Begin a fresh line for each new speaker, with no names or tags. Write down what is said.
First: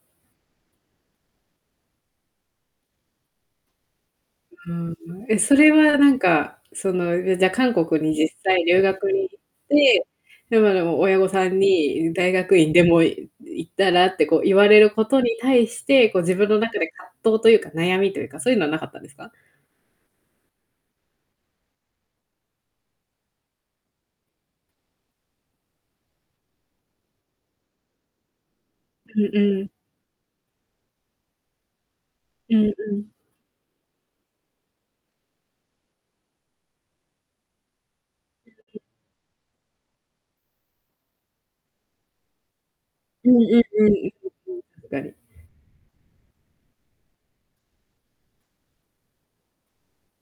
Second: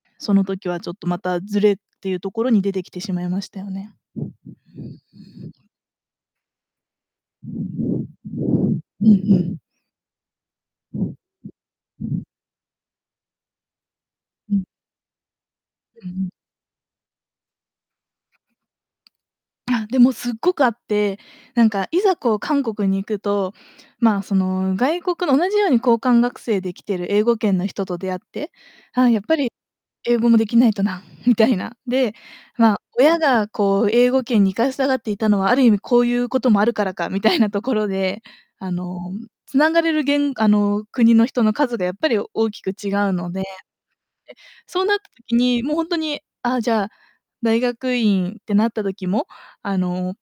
その時は、ちょっとまた、ずれっていうところに出てきてしまいましたよね。
うーん、ん、え、それはなんか、その、うじゃ、韓国に実際留
うん
学
う
に行っ
ん。
て、で、ま、でも、親御さんに、ん、大学院でも、い行ったらって、こう、言
うん。
われることに対し
う
て、
んう
こう、
ん。
自分の中で葛藤というか、悩みというか、そういうのはなかったんですか？
あ、でもすっごくあって、なんかいざ、こう、韓国に行くと、まあ、その、外国の同じように交換学生で来てる英語圏の人と出会って、あ、
う
やっぱ
ん
り、
うん。
英語もできないとな、みたいな。で、
うん
まあ、
うん。
親が、こう、英語圏に行かしたがっていたのは、ある意味、こういうこともあるからか、みたいなところで、あ の、繋がれるげんあの、国の人の数がやっぱり大きく違う
う
の
ん
で。で、
うんうん、うん、うん、
そう
し
なっ
か
た
に。
時に、もうほんとに、あ、じゃあ、大学院ってなった時も、あの